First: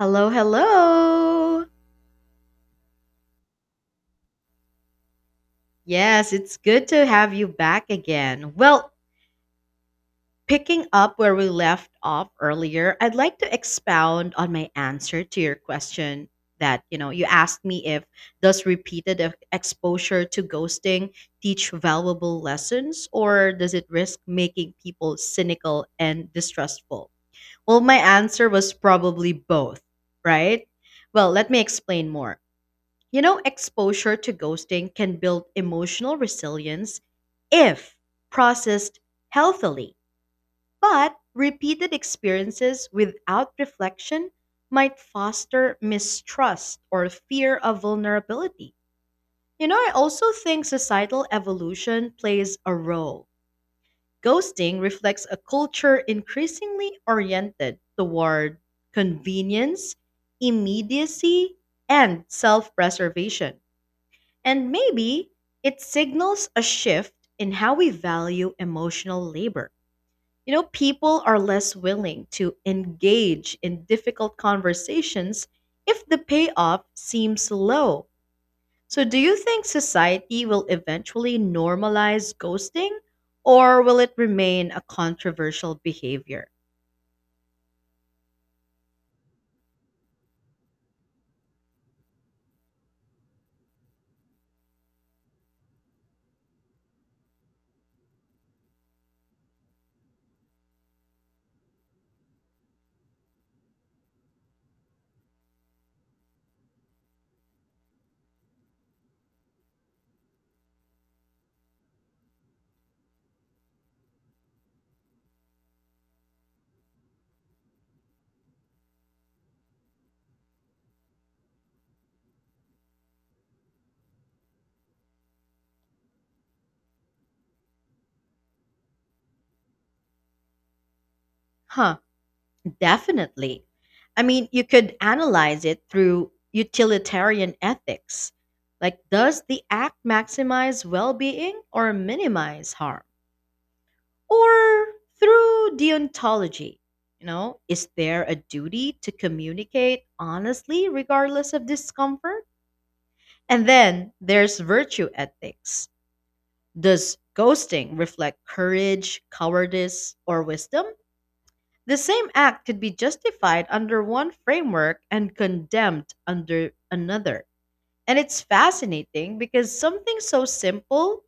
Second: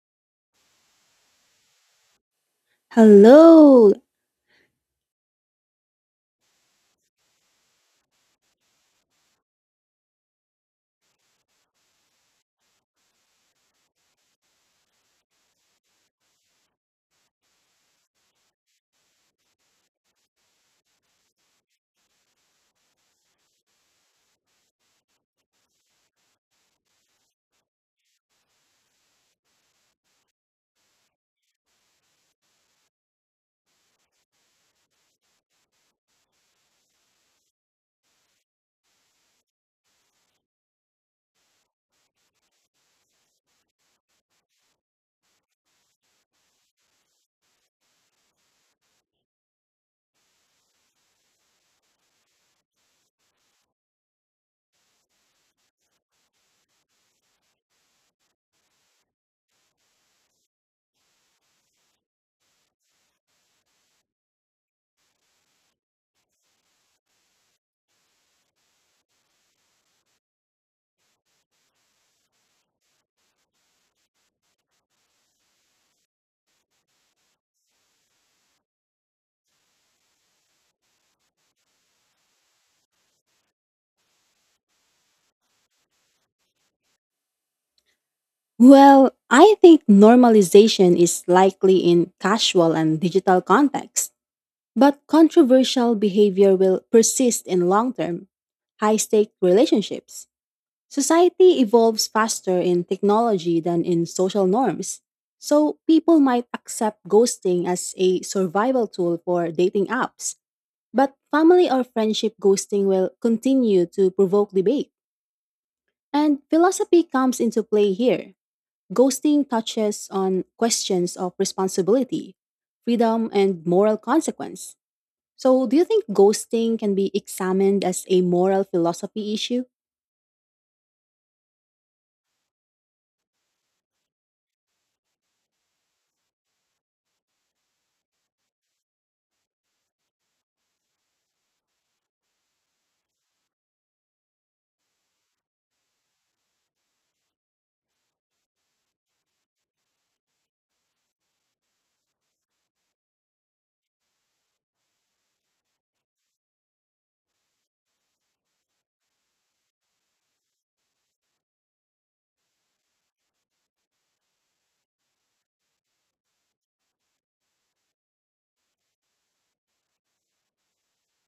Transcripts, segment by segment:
Hello, hello. Hello. Yes, it's good to have you back again. Well, picking up where we left off earlier, I'd like to expound on my answer to your question that, you asked me if does repeated exposure to ghosting teach valuable lessons or does it risk making people cynical and distrustful? Well, my answer was probably both, right? Well, let me explain more. Exposure to ghosting can build emotional resilience if processed healthily, but repeated experiences without reflection might foster mistrust or fear of vulnerability. I also think societal evolution plays a role. Ghosting reflects a culture increasingly oriented toward convenience, immediacy, and self preservation, and maybe it signals a shift in how we value emotional labor. People are less willing to engage in difficult conversations if the payoff seems low. So, do you think society will eventually normalize ghosting or will it remain a controversial behavior? Well, I think normalization is likely in casual and digital contexts, but controversial behavior will persist in long term, high stake relationships. Society evolves faster in technology than in social norms, so people might accept ghosting as a survival tool for dating apps. But family or friendship ghosting will continue to provoke debate, and philosophy comes into play here. Ghosting touches on questions of responsibility, freedom, and moral consequence. So, do you think ghosting can be examined as a moral philosophy issue? Huh. Definitely. I mean, you could analyze it through utilitarian ethics. Like, does the act maximize well being or minimize harm? Or through deontology. Is there a duty to communicate honestly regardless of discomfort? And then there's virtue ethics. Does ghosting reflect courage, cowardice, or wisdom? The same act could be justified under one framework and condemned under another. And it's fascinating because something so simple,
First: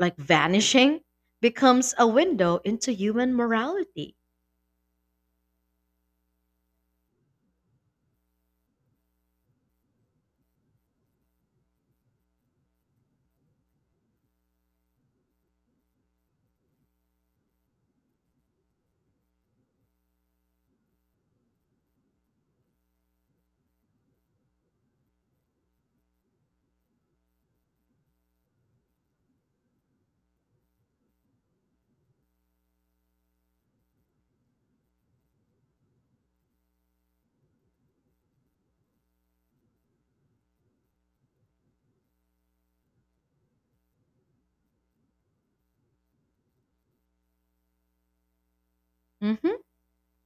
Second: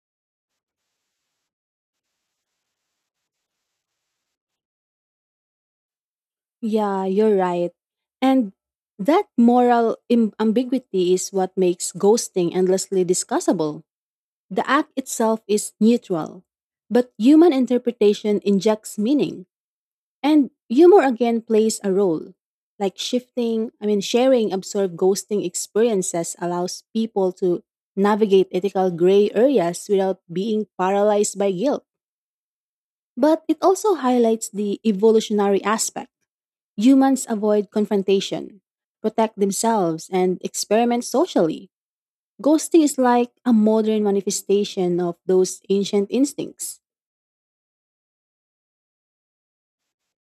like vanishing, becomes a window into human morality. Yeah, you're right. And that moral im- ambiguity is what makes ghosting endlessly discussable. The act itself is neutral, but human interpretation injects meaning. And humor again plays a role. Like shifting, sharing absurd ghosting experiences allows people to navigate ethical gray areas without being paralyzed by guilt. But it also highlights the evolutionary aspect. Humans avoid confrontation, protect themselves, and experiment socially. Ghosting is like a modern manifestation of those ancient instincts. Mhm.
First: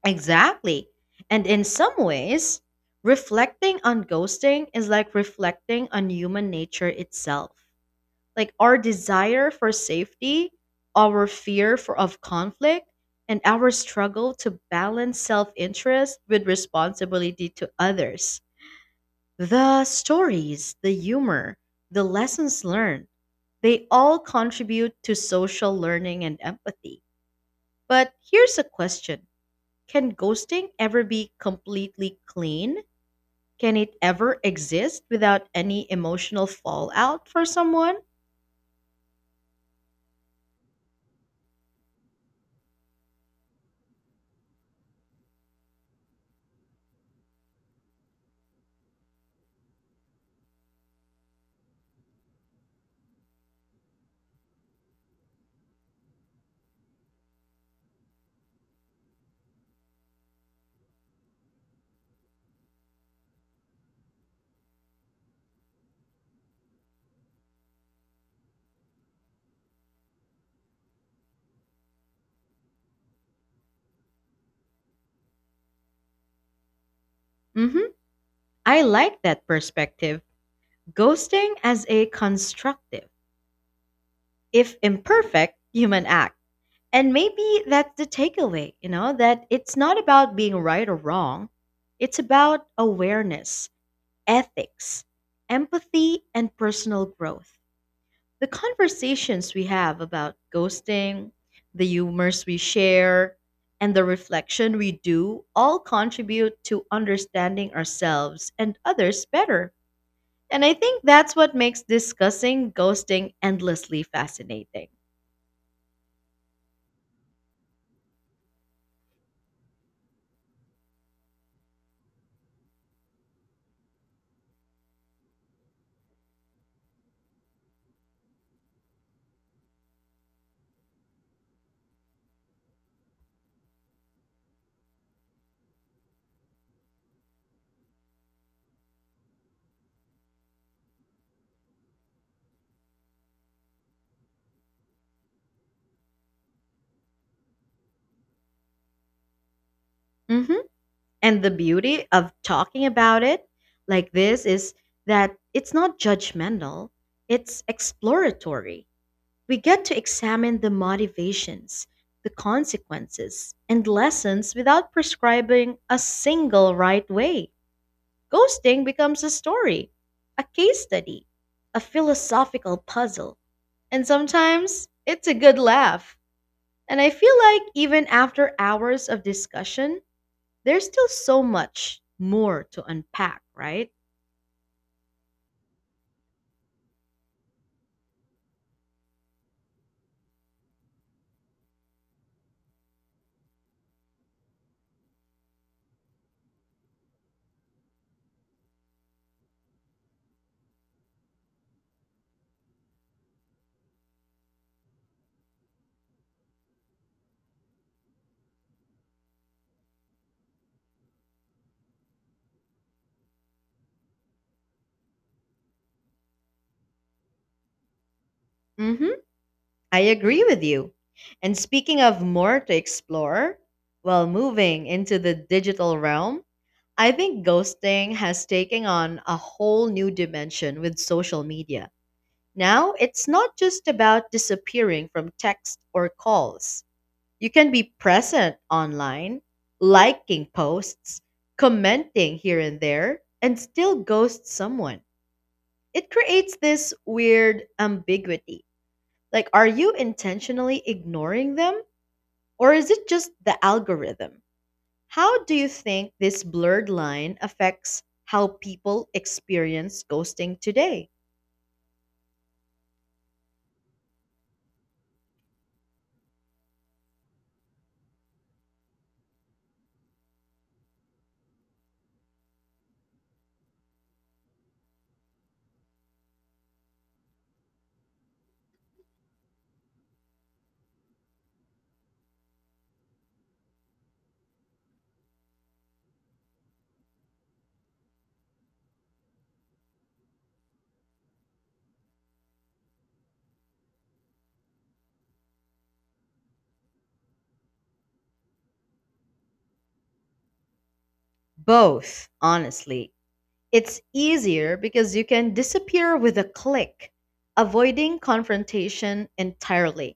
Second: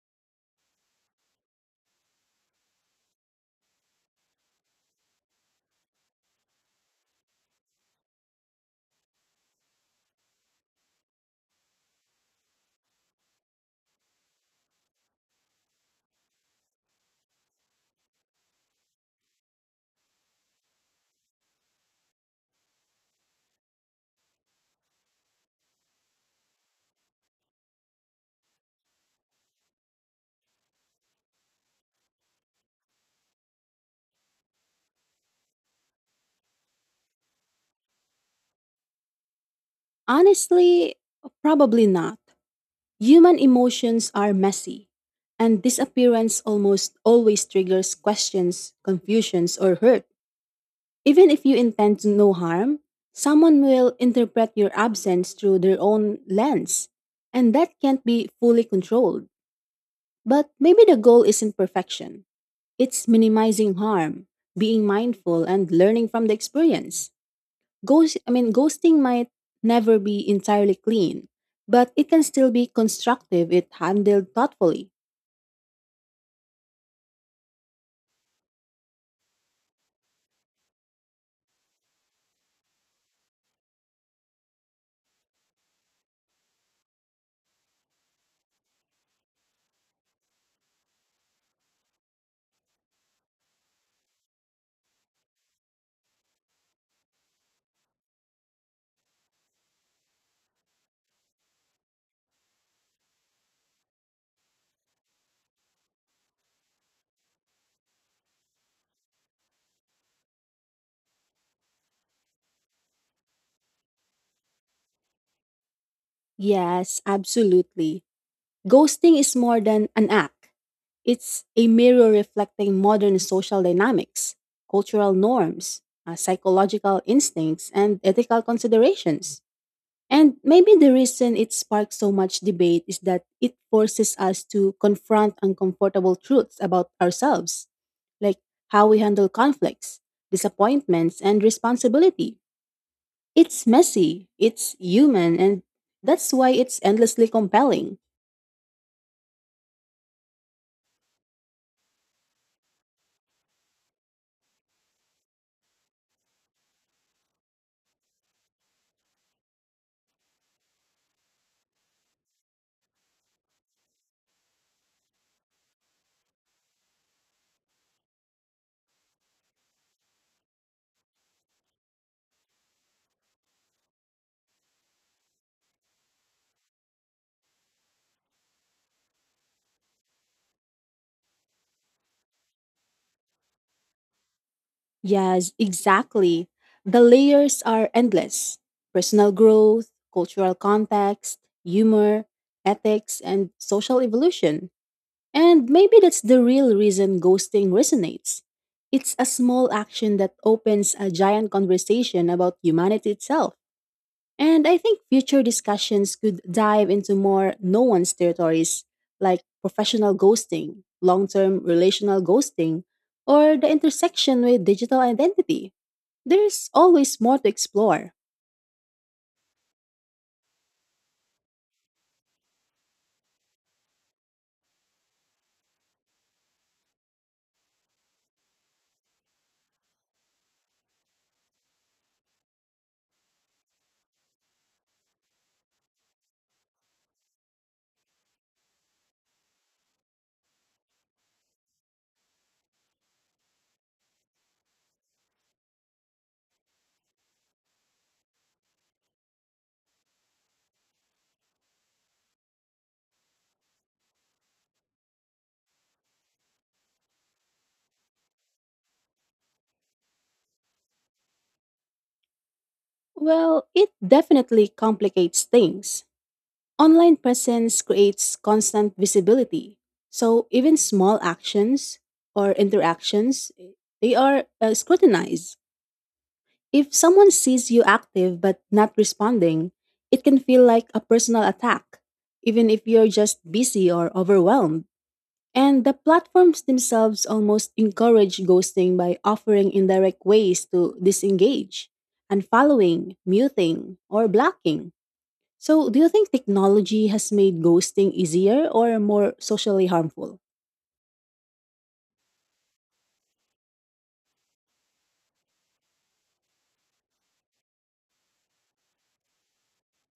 Exactly. And in some ways, reflecting on ghosting is like reflecting on human nature itself, like our desire for safety, our fear for of conflict, and our struggle to balance self-interest with responsibility to others. The stories, the humor, the lessons learned, they all contribute to social learning and empathy. But here's a question. Can ghosting ever be completely clean? Can it ever exist without any emotional fallout for someone? Honestly, probably not. Human emotions are messy, and disappearance almost always triggers questions, confusions, or hurt. Even if you intend to no harm, someone will interpret your absence through their own lens, and that can't be fully controlled. But maybe the goal isn't perfection. It's minimizing harm, being mindful, and learning from the experience. Ghosting might never be entirely clean, but it can still be constructive if handled thoughtfully. Mhm. I like that perspective. Ghosting as a constructive, if imperfect, human act. And maybe that's the takeaway, that it's not about being right or wrong. It's about awareness, ethics, empathy, and personal growth. The conversations we have about ghosting, the humors we share, and the reflection we do all contribute to understanding ourselves and others better. And I think that's what makes discussing ghosting endlessly fascinating. Yes, absolutely. Ghosting is more than an act. It's a mirror reflecting modern social dynamics, cultural norms, psychological instincts, and ethical considerations. And maybe the reason it sparked so much debate is that it forces us to confront uncomfortable truths about ourselves, like how we handle conflicts, disappointments, and responsibility. It's messy, it's human, and that's why it's endlessly compelling. Hmm. And the beauty of talking about it like this is that it's not judgmental, it's exploratory. We get to examine the motivations, the consequences, and lessons without prescribing a single right way. Ghosting becomes a story, a case study, a philosophical puzzle, and sometimes it's a good laugh. And I feel like even after hours of discussion, there's still so much more to unpack, right? Yes, exactly. The layers are endless personal growth, cultural context, humor, ethics, and social evolution. And maybe that's the real reason ghosting resonates. It's a small action that opens a giant conversation about humanity itself. And I think future discussions could dive into more no one's territories like professional ghosting, long term relational ghosting, or the intersection with digital identity. There's always more to explore. Mm hmm. I agree with you. And speaking of more to explore, well, moving into the digital realm, I think ghosting has taken on a whole new dimension with social media. Now, it's not just about disappearing from text or calls. You can be present online, liking posts, commenting here and there, and still ghost someone. It creates this weird ambiguity, like, are you intentionally ignoring them or is it just the algorithm? How do you think this blurred line affects how people experience ghosting today? Well, it definitely complicates things. Online presence creates constant visibility. So even small actions or interactions, they are scrutinized. If someone sees you active but not responding, it can feel like a personal attack, even if you're just busy or overwhelmed. And the platforms themselves almost encourage ghosting by offering indirect ways to disengage, unfollowing, muting, or blocking. So, do you think technology has made ghosting easier or more socially harmful? Both, honestly. It's easier because you can disappear with a click, avoiding confrontation entirely.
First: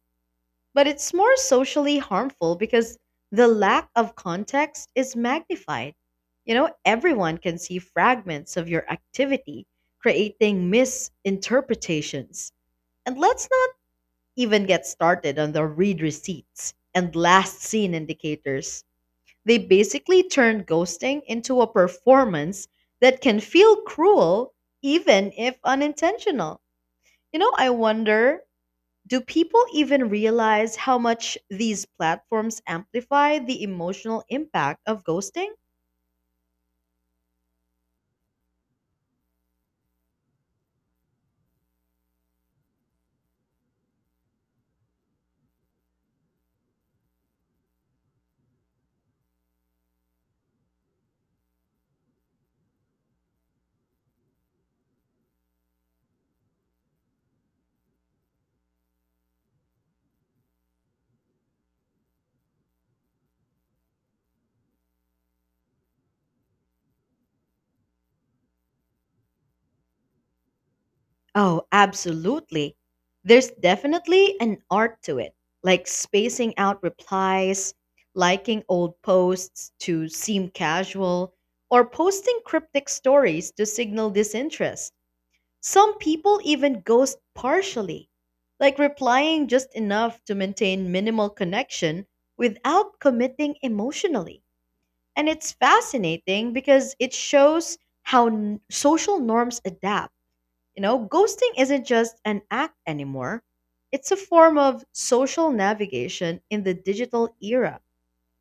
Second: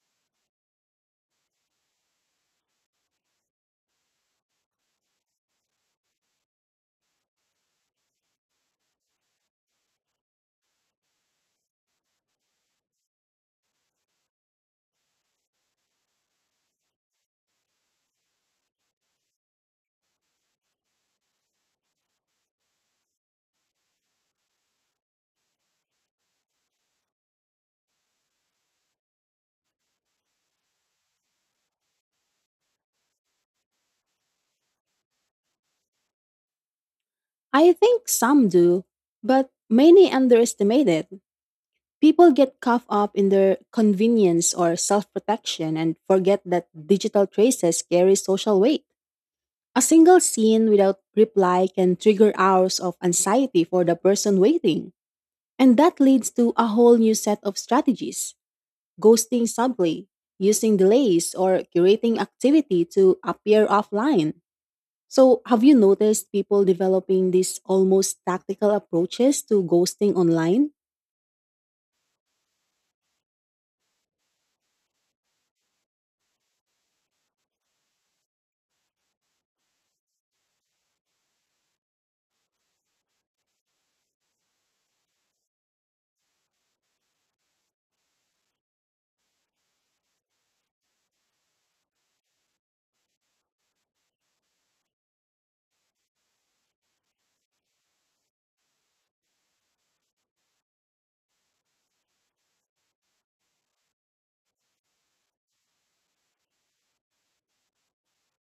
But it's more socially harmful because the lack of context is magnified. Everyone can see fragments of your activity, creating misinterpretations. And let's not even get started on the read receipts and last seen indicators. They basically turn ghosting into a performance that can feel cruel even if unintentional. I wonder, do people even realize how much these platforms amplify the emotional impact of ghosting? I think some do, but many underestimate it. People get caught up in their convenience or self protection and forget that digital traces carry social weight. A single scene without reply can trigger hours of anxiety for the person waiting, and that leads to a whole new set of strategies. Ghosting subtly, using delays, or curating activity to appear offline. So, have you noticed people developing these almost tactical approaches to ghosting online? Oh, absolutely. There's definitely an art to it, like spacing out replies, liking old posts to seem casual, or posting cryptic stories to signal disinterest. Some people even ghost partially, like replying just enough to maintain minimal connection without committing emotionally. And it's fascinating because it shows how social norms adapt. Ghosting isn't just an act anymore, it's a form of social navigation in the digital era.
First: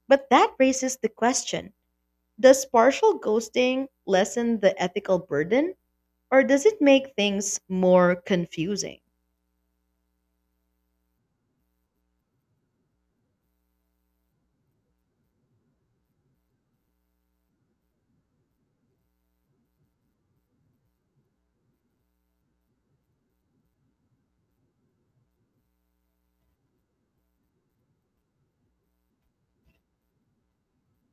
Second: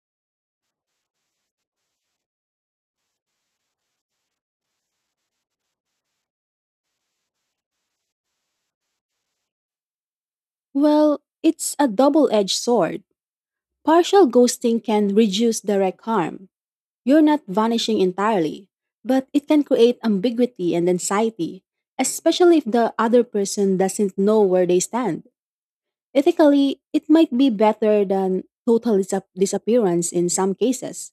But that raises the question: does partial ghosting lessen the ethical burden, or does it make things more confusing? Well, it's a double edged sword. Partial ghosting can reduce direct harm. You're not vanishing entirely, but it can create ambiguity and anxiety, especially if the other person doesn't know where they stand. Ethically, it might be better than total disappearance in some cases,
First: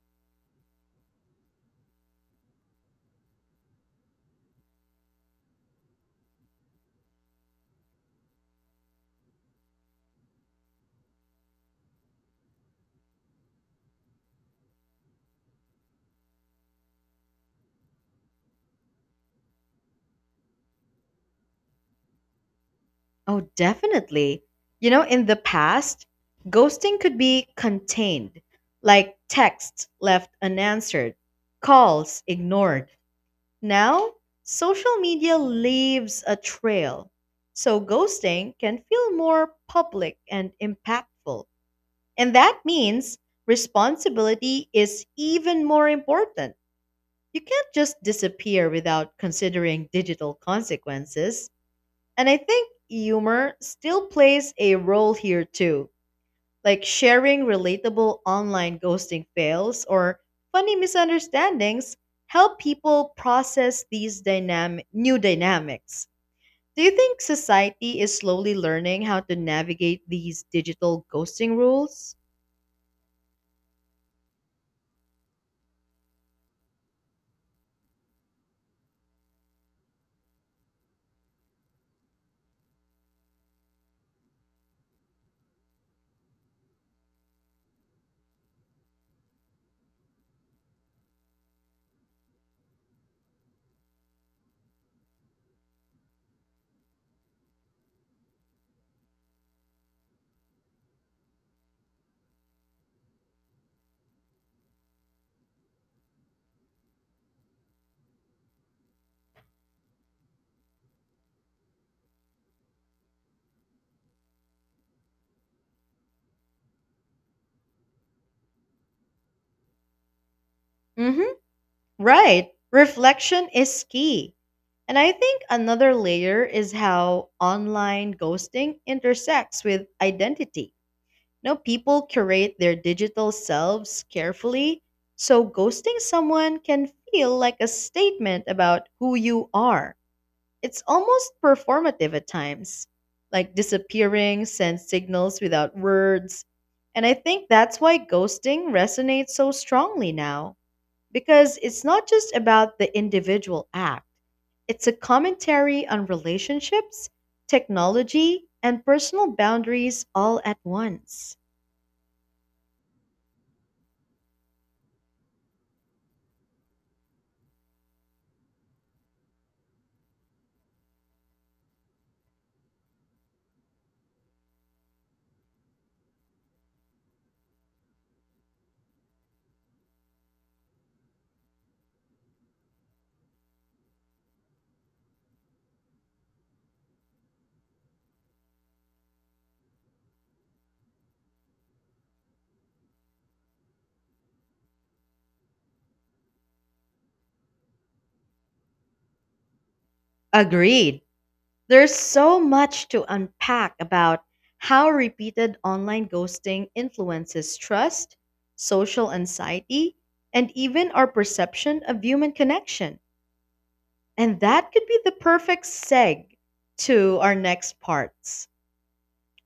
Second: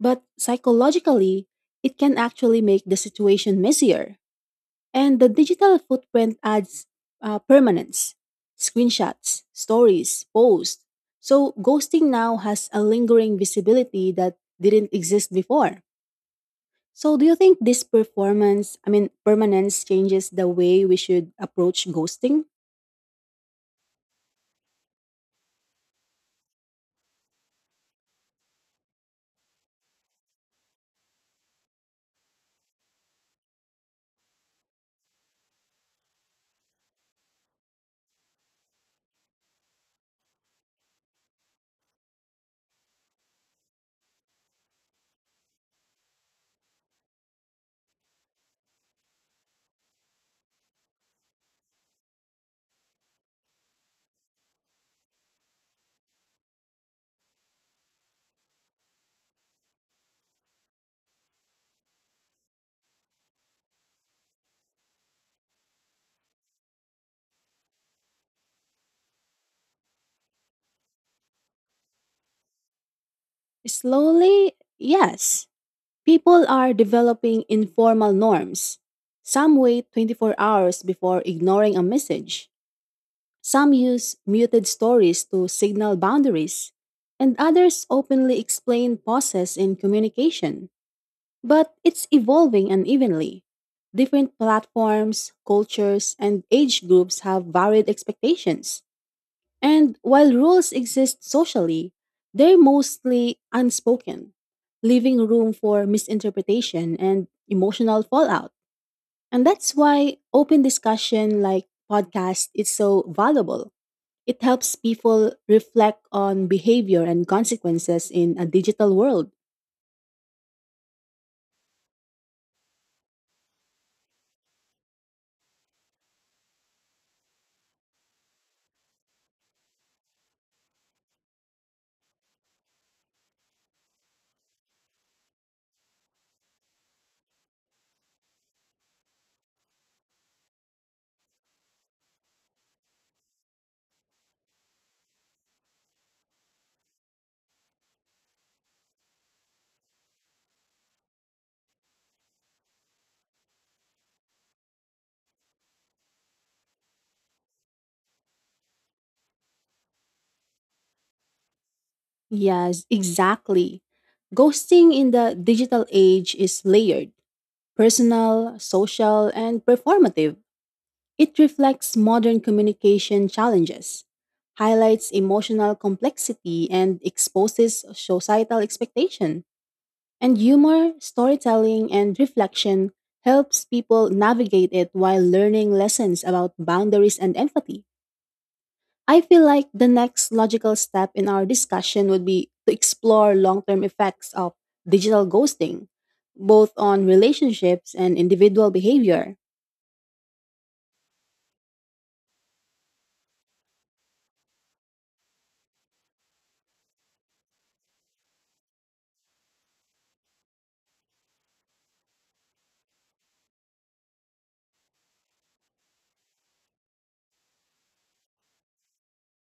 but psychologically, it can actually make the situation messier. And the digital footprint adds permanence, screenshots, stories, posts. So ghosting now has a lingering visibility that didn't exist before. So do you think this performance, I mean permanence changes the way we should approach ghosting? Oh, definitely. In the past, ghosting could be contained, like texts left unanswered, calls ignored. Now, social media leaves a trail. So, ghosting can feel more public and impactful. And that means responsibility is even more important. You can't just disappear without considering digital consequences. And I think humor still plays a role here too, like sharing relatable online ghosting fails or funny misunderstandings help people process these dynamic new dynamics. Do you think society is slowly learning how to navigate these digital ghosting rules? Slowly, yes. People are developing informal norms. Some wait 24 hours before ignoring a message. Some use muted stories to signal boundaries. And others openly explain pauses in communication. But it's evolving unevenly. Different platforms, cultures, and age groups have varied expectations. And while rules exist socially, they're mostly unspoken, leaving room for misinterpretation and emotional fallout. And that's why open discussion like podcast is so valuable. It helps people reflect on behavior and consequences in a digital world. Mhm. Right. Reflection is key. And I think another layer is how online ghosting intersects with identity. No, people curate their digital selves carefully, so ghosting someone can feel like a statement about who you are. It's almost performative at times, like disappearing sends signals without words. And I think that's why ghosting resonates so strongly now, because it's not just about the individual act, it's a commentary on relationships, technology, and personal boundaries all at once. Yes, exactly. Ghosting in the digital age is layered, personal, social, and performative. It reflects modern communication challenges, highlights emotional complexity, and exposes societal expectation. And humor, storytelling, and reflection helps people navigate it while learning lessons about boundaries and empathy. I feel like the next logical step in our discussion would be to explore long term effects of digital ghosting, both on relationships and individual behavior. Agreed. There's so much to unpack about how repeated online ghosting influences trust, social anxiety, and even our perception of human connection. And that could be the perfect seg to our next parts.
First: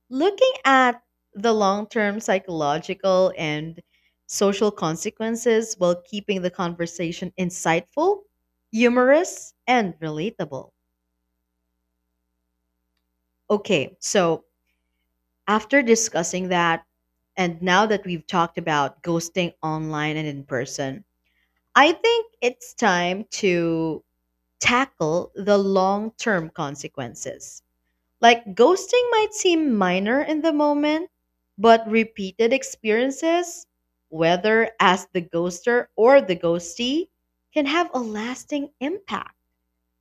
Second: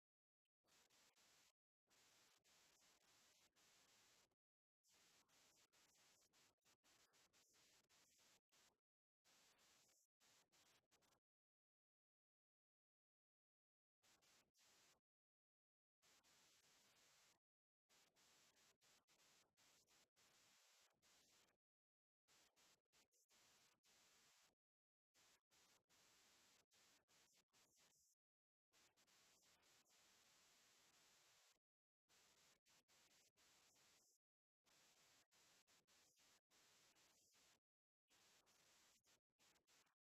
Looking at the long term psychological and social consequences while keeping the conversation insightful, humorous, and relatable. Okay, so after discussing that, and now that we've talked about ghosting online and in person, I think it's time to tackle the long term consequences. Like, ghosting might seem minor in the moment, but repeated experiences, whether as the ghoster or the ghostee, can have a lasting impact.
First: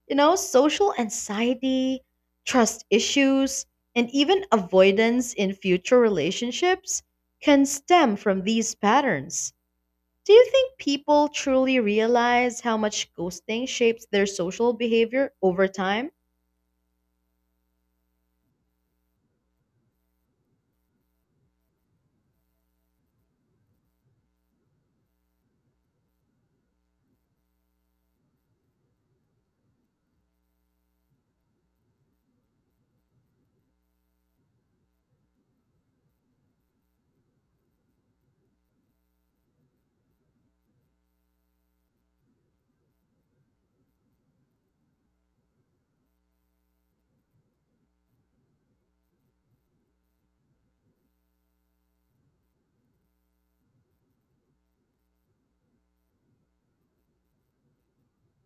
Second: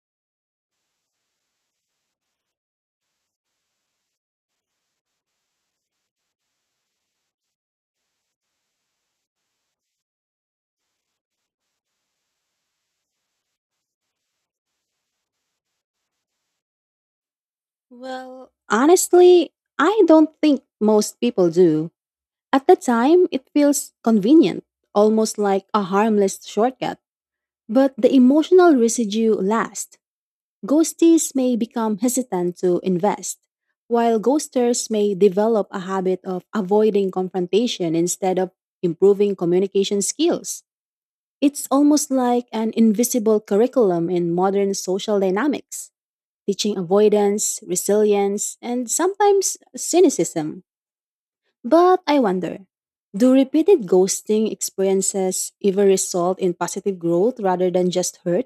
Social anxiety, trust issues, and even avoidance in future relationships can stem from these patterns. Do you think people truly realize how much ghosting shapes their social behavior over time? Well, honestly, I don't think most people do. At the time, it feels convenient, almost like a harmless shortcut. But the emotional residue lasts. Ghosties may become hesitant to invest, while ghosters may develop a habit of avoiding confrontation instead of improving communication skills. It's almost like an invisible curriculum in modern social dynamics teaching avoidance, resilience, and sometimes cynicism. But I wonder, do repeated ghosting experiences ever result in positive growth rather than just hurt?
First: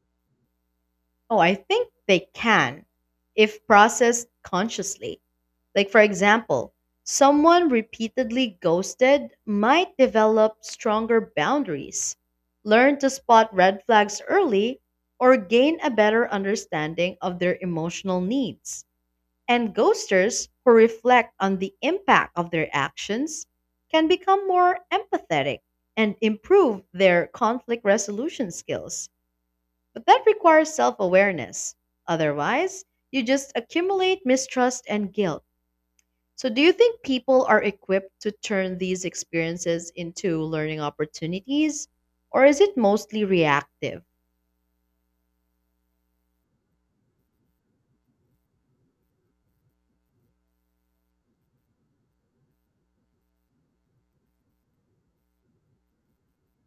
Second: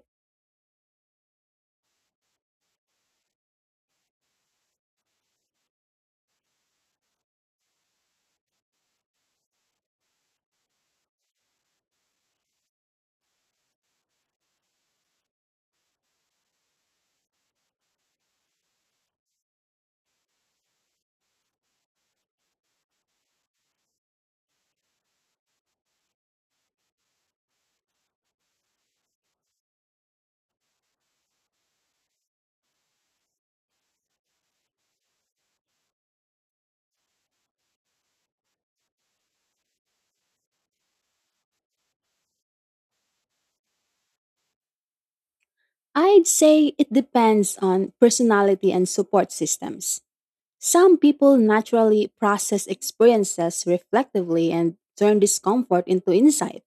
Oh, I think they can, if processed consciously. Like, for example, someone repeatedly ghosted might develop stronger boundaries, learn to spot red flags early, or gain a better understanding of their emotional needs. And ghosters who reflect on the impact of their actions can become more empathetic and improve their conflict resolution skills. But that requires self awareness. Otherwise, you just accumulate mistrust and guilt. So, do you think people are equipped to turn these experiences into learning opportunities, or is it mostly reactive? I'd say it depends on personality and support systems. Some people naturally process experiences reflectively and turn discomfort into insight.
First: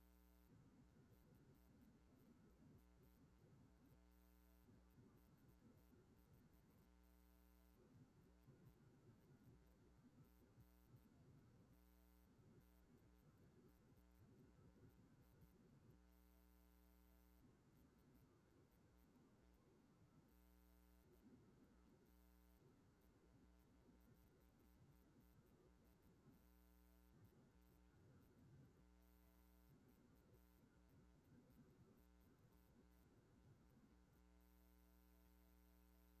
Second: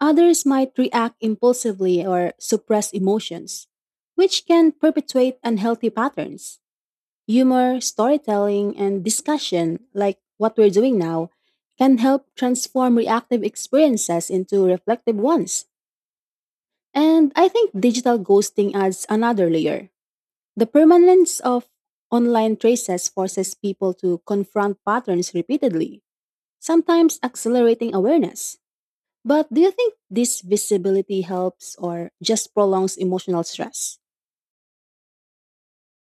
Others might react impulsively or suppress emotions, which can perpetuate unhealthy patterns. Humor, storytelling, and discussion, like what we're doing now, can help transform reactive experiences into reflective ones. And I think digital ghosting adds another layer. The permanence of online traces forces people to confront patterns repeatedly, sometimes accelerating awareness. But do you think this visibility helps or just prolongs emotional stress?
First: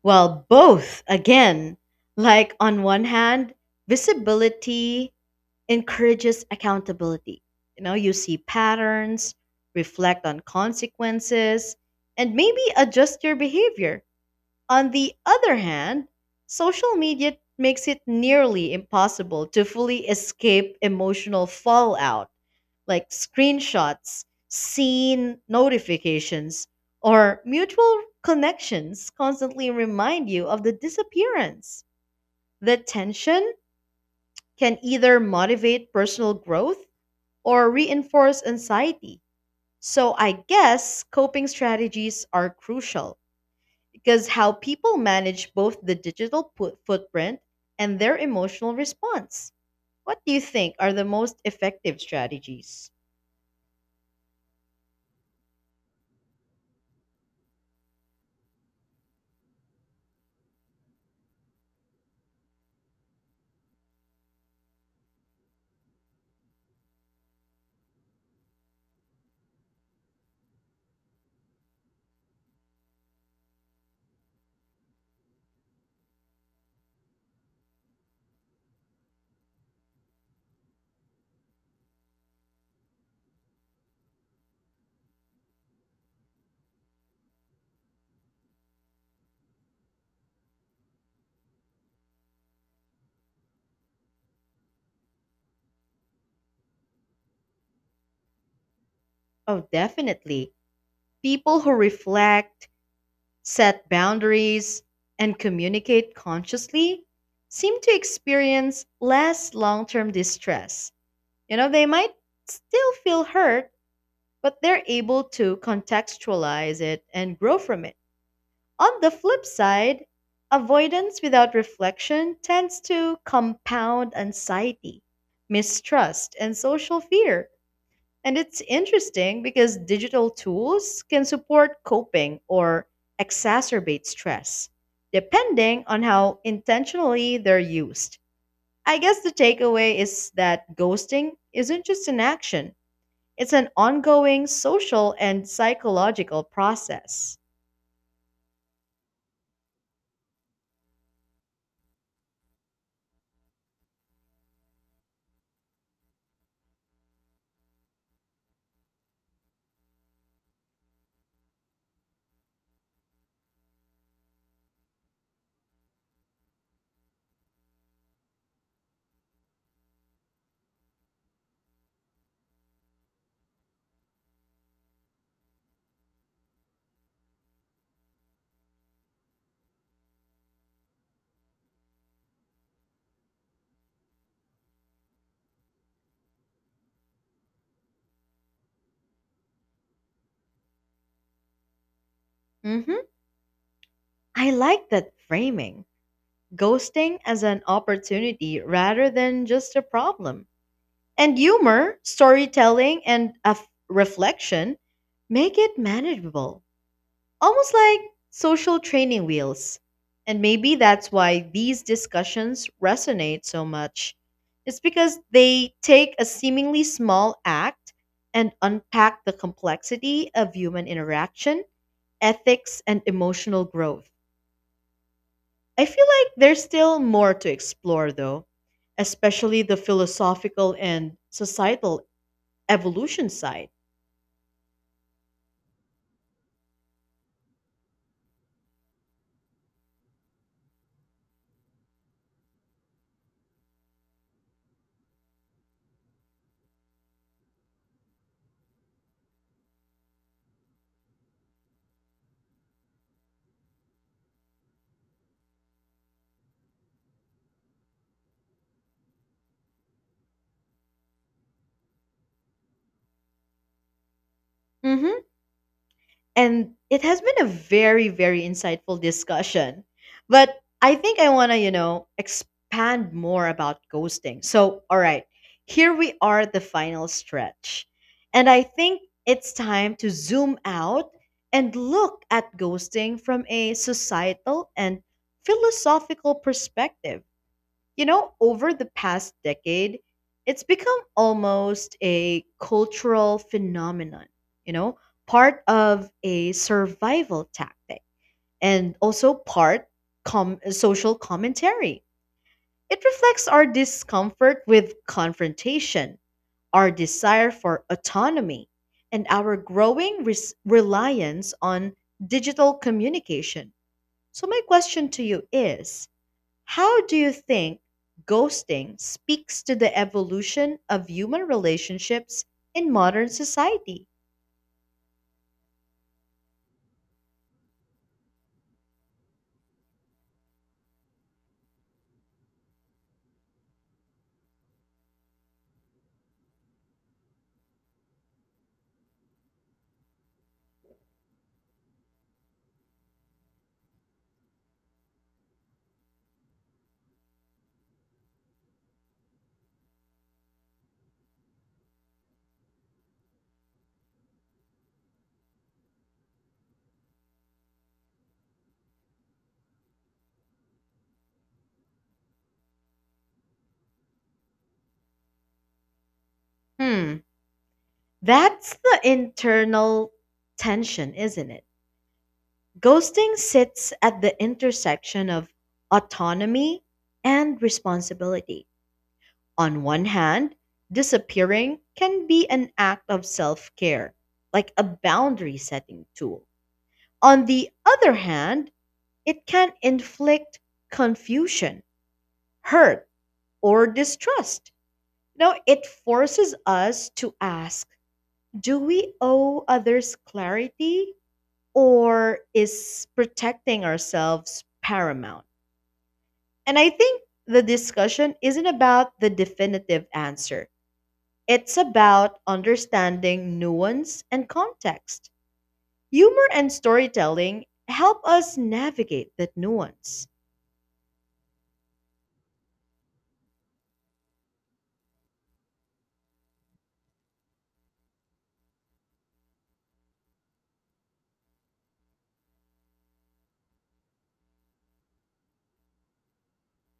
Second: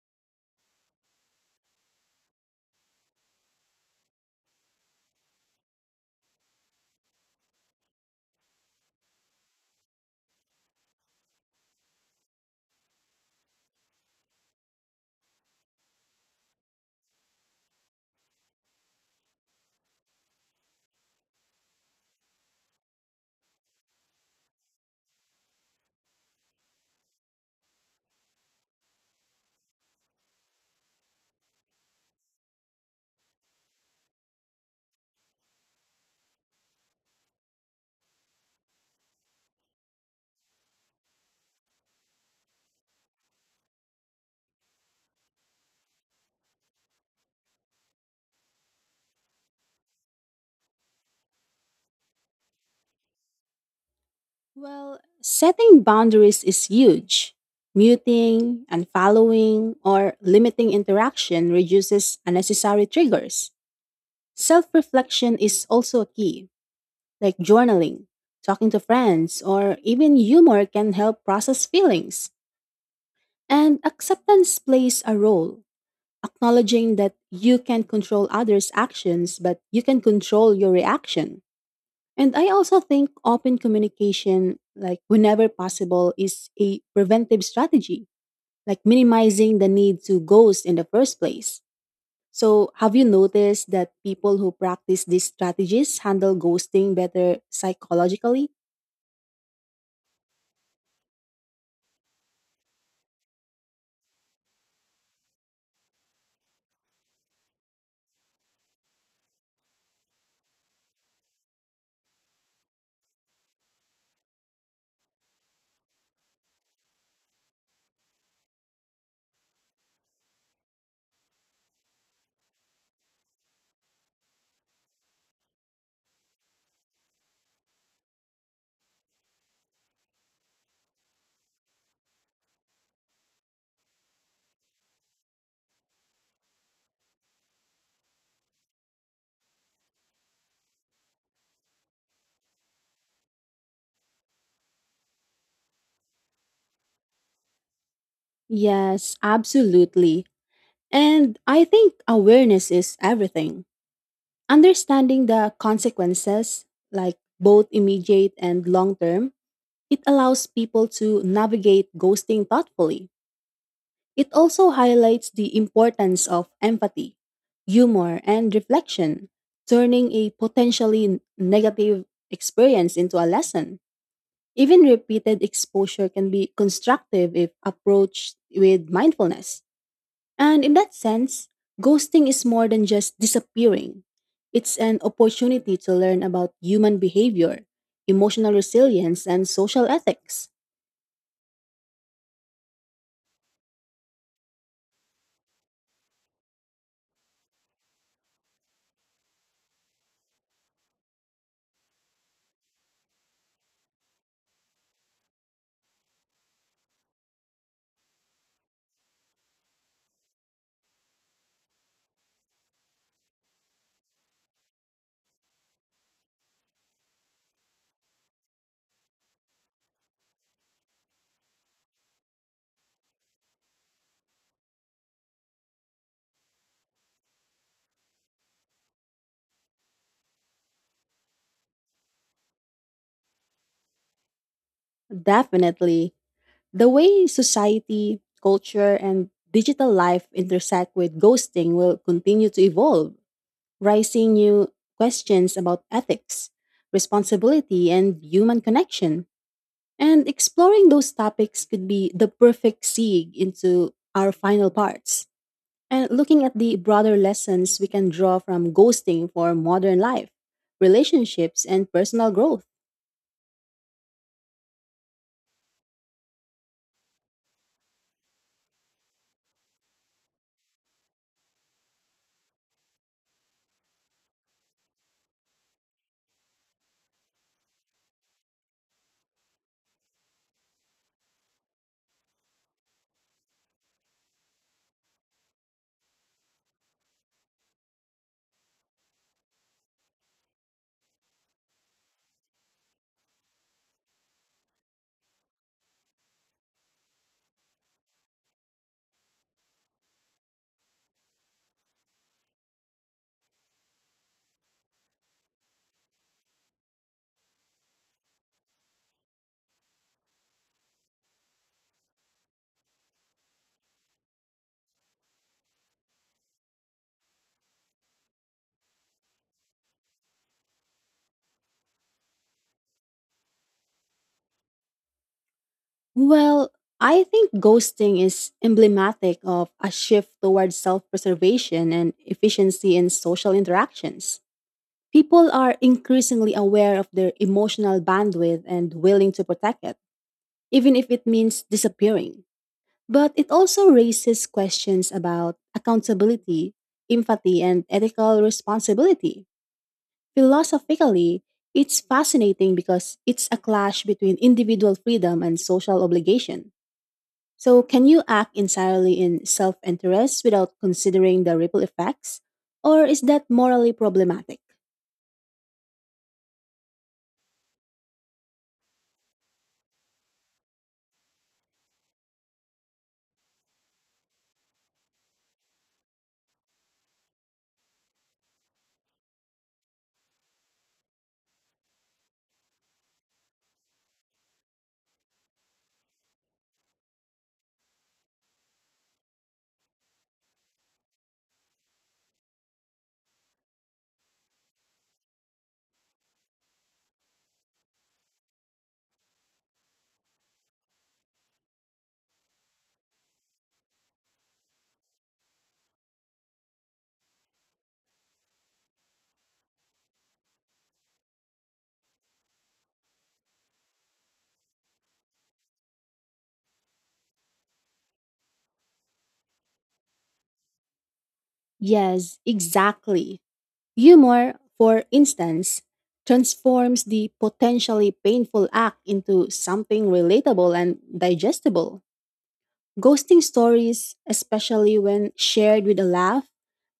Well, both, again. Like, on one hand, visibility encourages accountability. You see patterns, reflect on consequences, and maybe adjust your behavior. On the other hand, social media makes it nearly impossible to fully escape emotional fallout like screenshots, scene notifications, or mutual connections constantly remind you of the disappearance. The tension can either motivate personal growth or reinforce anxiety. So I guess coping strategies are crucial because how people manage both the digital footprint and their emotional response. What do you think are the most effective strategies? Well, setting boundaries is huge. Muting, unfollowing, or limiting interaction reduces unnecessary triggers. Self reflection is also a key, like journaling, talking to friends, or even humor can help process feelings. And acceptance plays a role, acknowledging that you can't control others' actions, but you can control your reaction. And I also think open communication, like whenever possible, is a preventive strategy, like minimizing the need to ghost in the first place. So, have you noticed that people who practice these strategies handle ghosting better psychologically? Oh, definitely. People who reflect, set boundaries, and communicate consciously seem to experience less long term distress. They might still feel hurt, but they're able to contextualize it and grow from it. On the flip side, avoidance without reflection tends to compound anxiety, mistrust, and social fear, and it's interesting because digital tools can support coping or exacerbate stress, depending on how intentionally they're used. I guess the takeaway is that ghosting isn't just an action, it's an ongoing social and psychological process. Yes, absolutely. And I think awareness is everything. Understanding the consequences, like both immediate and long term, it allows people to navigate ghosting thoughtfully. It also highlights the importance of empathy, humor, and reflection, turning a potentially negative experience into a lesson. Even repeated exposure can be constructive if approached with mindfulness. And in that sense, ghosting is more than just disappearing. It's an opportunity to learn about human behavior, emotional resilience, and social ethics. Hmm. I like that framing, ghosting as an opportunity rather than just a problem. And humor, storytelling, and reflection make it manageable, almost like social training wheels. And maybe that's why these discussions resonate so much. It's because they take a seemingly small act and unpack the complexity of human interaction, ethics, and emotional growth. I feel like there's still more to explore, though, especially the philosophical and societal evolution side. Definitely. The way society, culture, and digital life intersect with ghosting will continue to evolve, raising new questions about ethics, responsibility, and human connection. And exploring those topics could be the perfect segue into our final parts. And looking at the broader lessons we can draw from ghosting for modern life, relationships, and personal growth. Hmm. And it has been a very, very insightful discussion. But I think I want to, expand more about ghosting. So, all right, here we are at the final stretch. And I think it's time to zoom out and look at ghosting from a societal and philosophical perspective. You know, over the past decade, it's become almost a cultural phenomenon, you know, part of a survival tactic and also part social commentary. It reflects our discomfort with confrontation, our desire for autonomy, and our growing reliance on digital communication. So, my question to you is, how do you think ghosting speaks to the evolution of human relationships in modern society? Well, I think ghosting is emblematic of a shift towards self preservation and efficiency in social interactions. People are increasingly aware of their emotional bandwidth and willing to protect it, even if it means disappearing. But it also raises questions about accountability, empathy, and ethical responsibility. Philosophically, it's fascinating because it's a clash between individual freedom and social obligation. So, can you act entirely in self interest without considering the ripple effects? Or is that morally problematic? Hmm, that's the internal tension, isn't it? Ghosting sits at the intersection of autonomy and responsibility. On one hand, disappearing can be an act of self care, like a boundary setting tool. On the other hand, it can inflict confusion, hurt, or distrust. Now, it forces us to ask, do we owe others clarity, or is protecting ourselves paramount? And I think the discussion isn't about the definitive answer, it's about understanding nuance and context. Humor and storytelling help us navigate that nuance. Yes, exactly. Humor, for instance, transforms the potentially painful act into something relatable and digestible. Ghosting stories, especially when shared with a laugh,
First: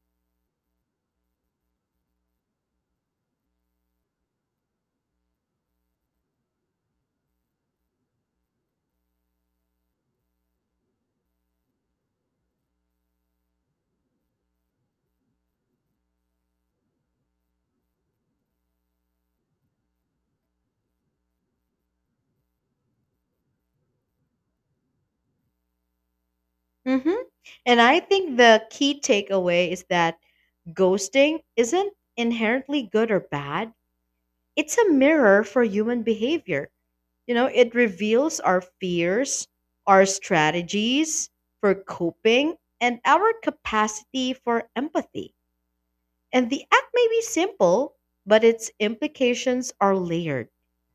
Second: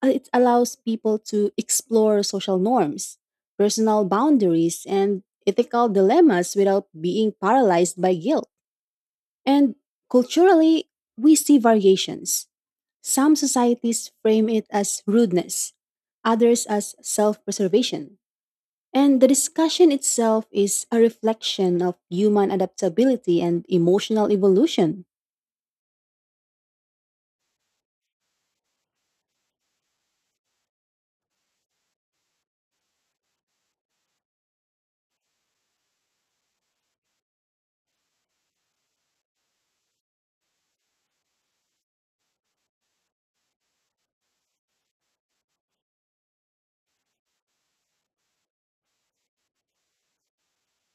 it allows people to explore social norms, personal boundaries, and ethical dilemmas without being paralyzed by guilt. And culturally, we see variations. Some societies frame it as rudeness, others as self preservation. And the discussion itself is a reflection of human adaptability and emotional evolution. Hmm. And I think the key takeaway is that ghosting isn't inherently good or bad. It's a mirror for human behavior. It reveals our fears, our strategies for coping, and our capacity for empathy. And the act may be simple, but its implications are layered,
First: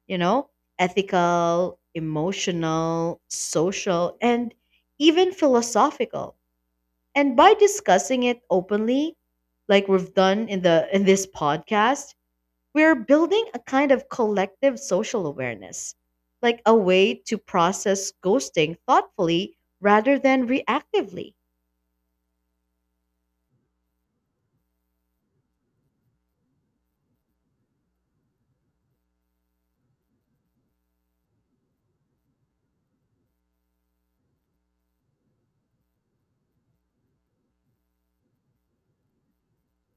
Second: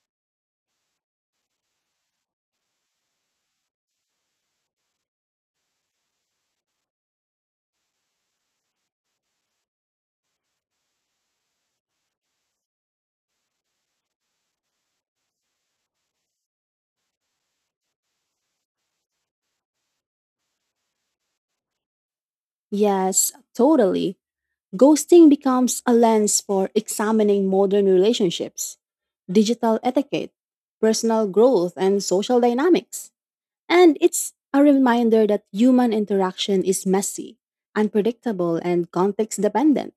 you know, ethical, emotional, social, and even philosophical, and by discussing it openly, like we've done in the in this podcast, we're building a kind of collective social awareness, like a way to process ghosting thoughtfully rather than reactively. Yes, totally. Ghosting becomes a lens for examining modern relationships, digital etiquette, personal growth, and social dynamics. And it's a reminder that human interaction is messy, unpredictable, and context dependent.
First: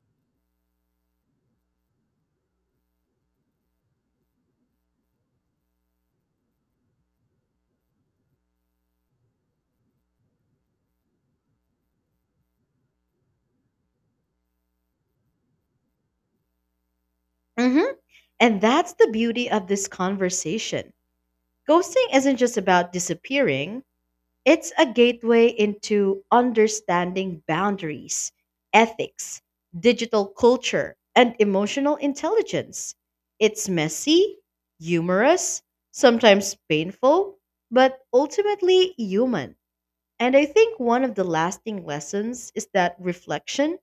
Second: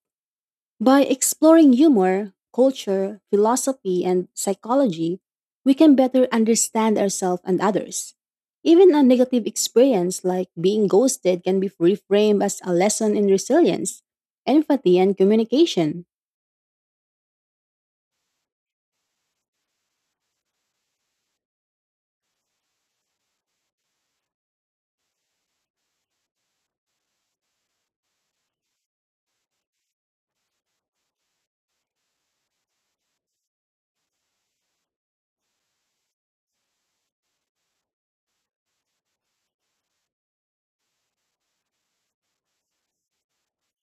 By exploring humor, culture, philosophy, and psychology, we can better understand ourselves and others. Even a negative experience like being ghosted can be reframed as a lesson in resilience, empathy, and communication. Mhm. And that's the beauty of this conversation. Ghosting isn't just about disappearing, it's a gateway into understanding boundaries, ethics, digital culture, and emotional intelligence. It's messy, humorous, sometimes painful, but ultimately human. And I think one of the lasting lessons is that reflection,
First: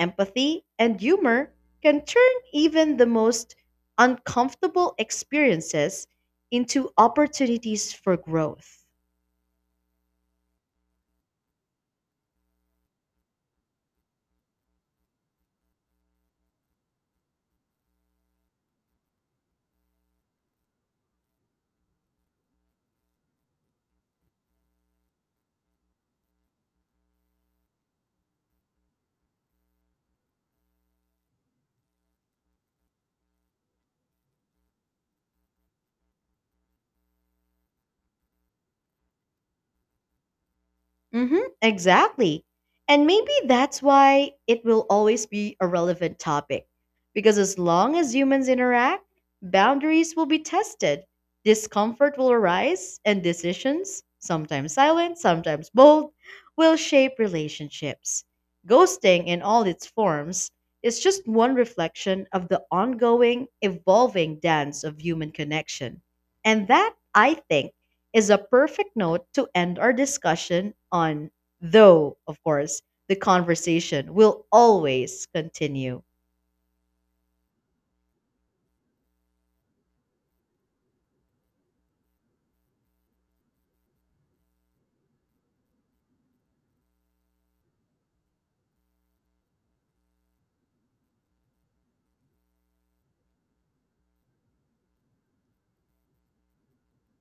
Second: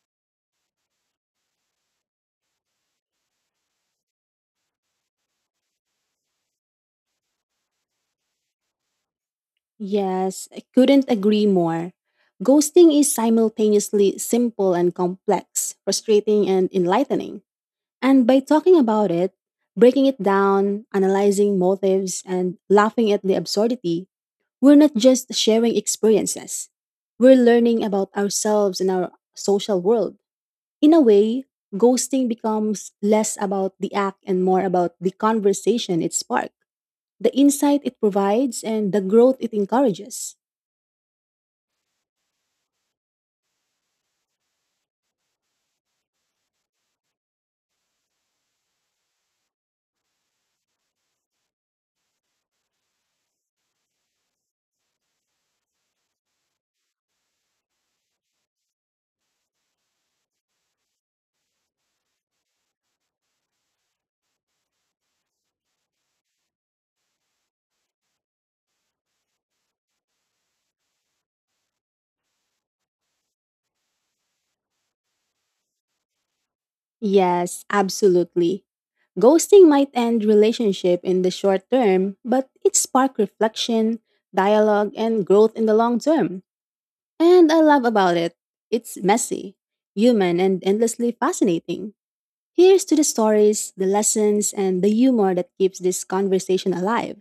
empathy, and humor can turn even the most uncomfortable experiences into opportunities for growth. Yes, I couldn't agree more. Ghosting is simultaneously simple and complex, frustrating and enlightening. And by talking about it, breaking it down, analyzing motives, and laughing at the absurdity, we're not just sharing experiences, we're learning about ourselves and our social world. In a way, ghosting becomes less about the act and more about the conversation it sparked, the insight it provides, and the growth it encourages. Mm-hmm, exactly. And maybe that's why it will always be a relevant topic. Because as long as humans interact, boundaries will be tested, discomfort will arise, and decisions, sometimes silent, sometimes bold, will shape relationships. Ghosting, in all its forms, is just one reflection of the ongoing, evolving dance of human connection. And that, I think, is a perfect note to end our discussion on, though, of course, the conversation will always continue. Yes, absolutely. Ghosting might end relationship in the short term, but it spark reflection, dialogue, and growth in the long term. And I love about it, it's messy, human, and endlessly fascinating. Here's to the stories, the lessons, and the humor that keeps this conversation alive.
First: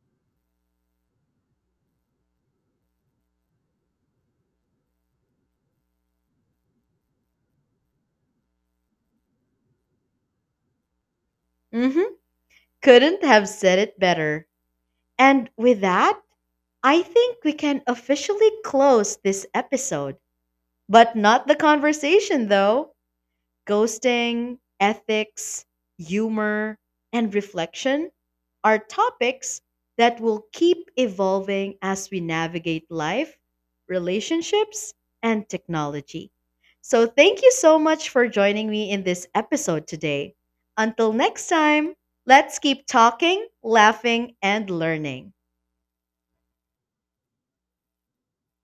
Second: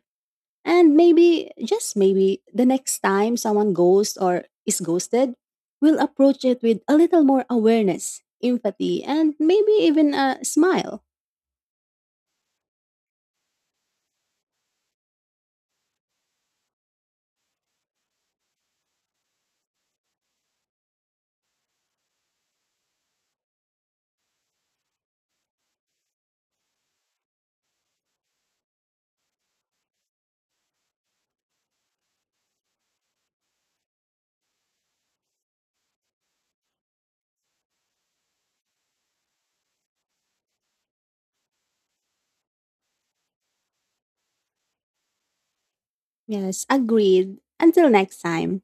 And maybe, just maybe, the next time someone ghosts or is ghosted, we'll approach it with a little more awareness, empathy, and maybe even a smile. Hmm. Couldn't have said it better. And with that, I think we can officially close this episode. But not the conversation, though. Ghosting, ethics, humor, and reflection are topics that will keep evolving as we navigate life, relationships, and technology. So, thank you so much for joining me in this episode today. Until next time, let's keep talking, laughing, and learning. Yes, agreed. Until next time.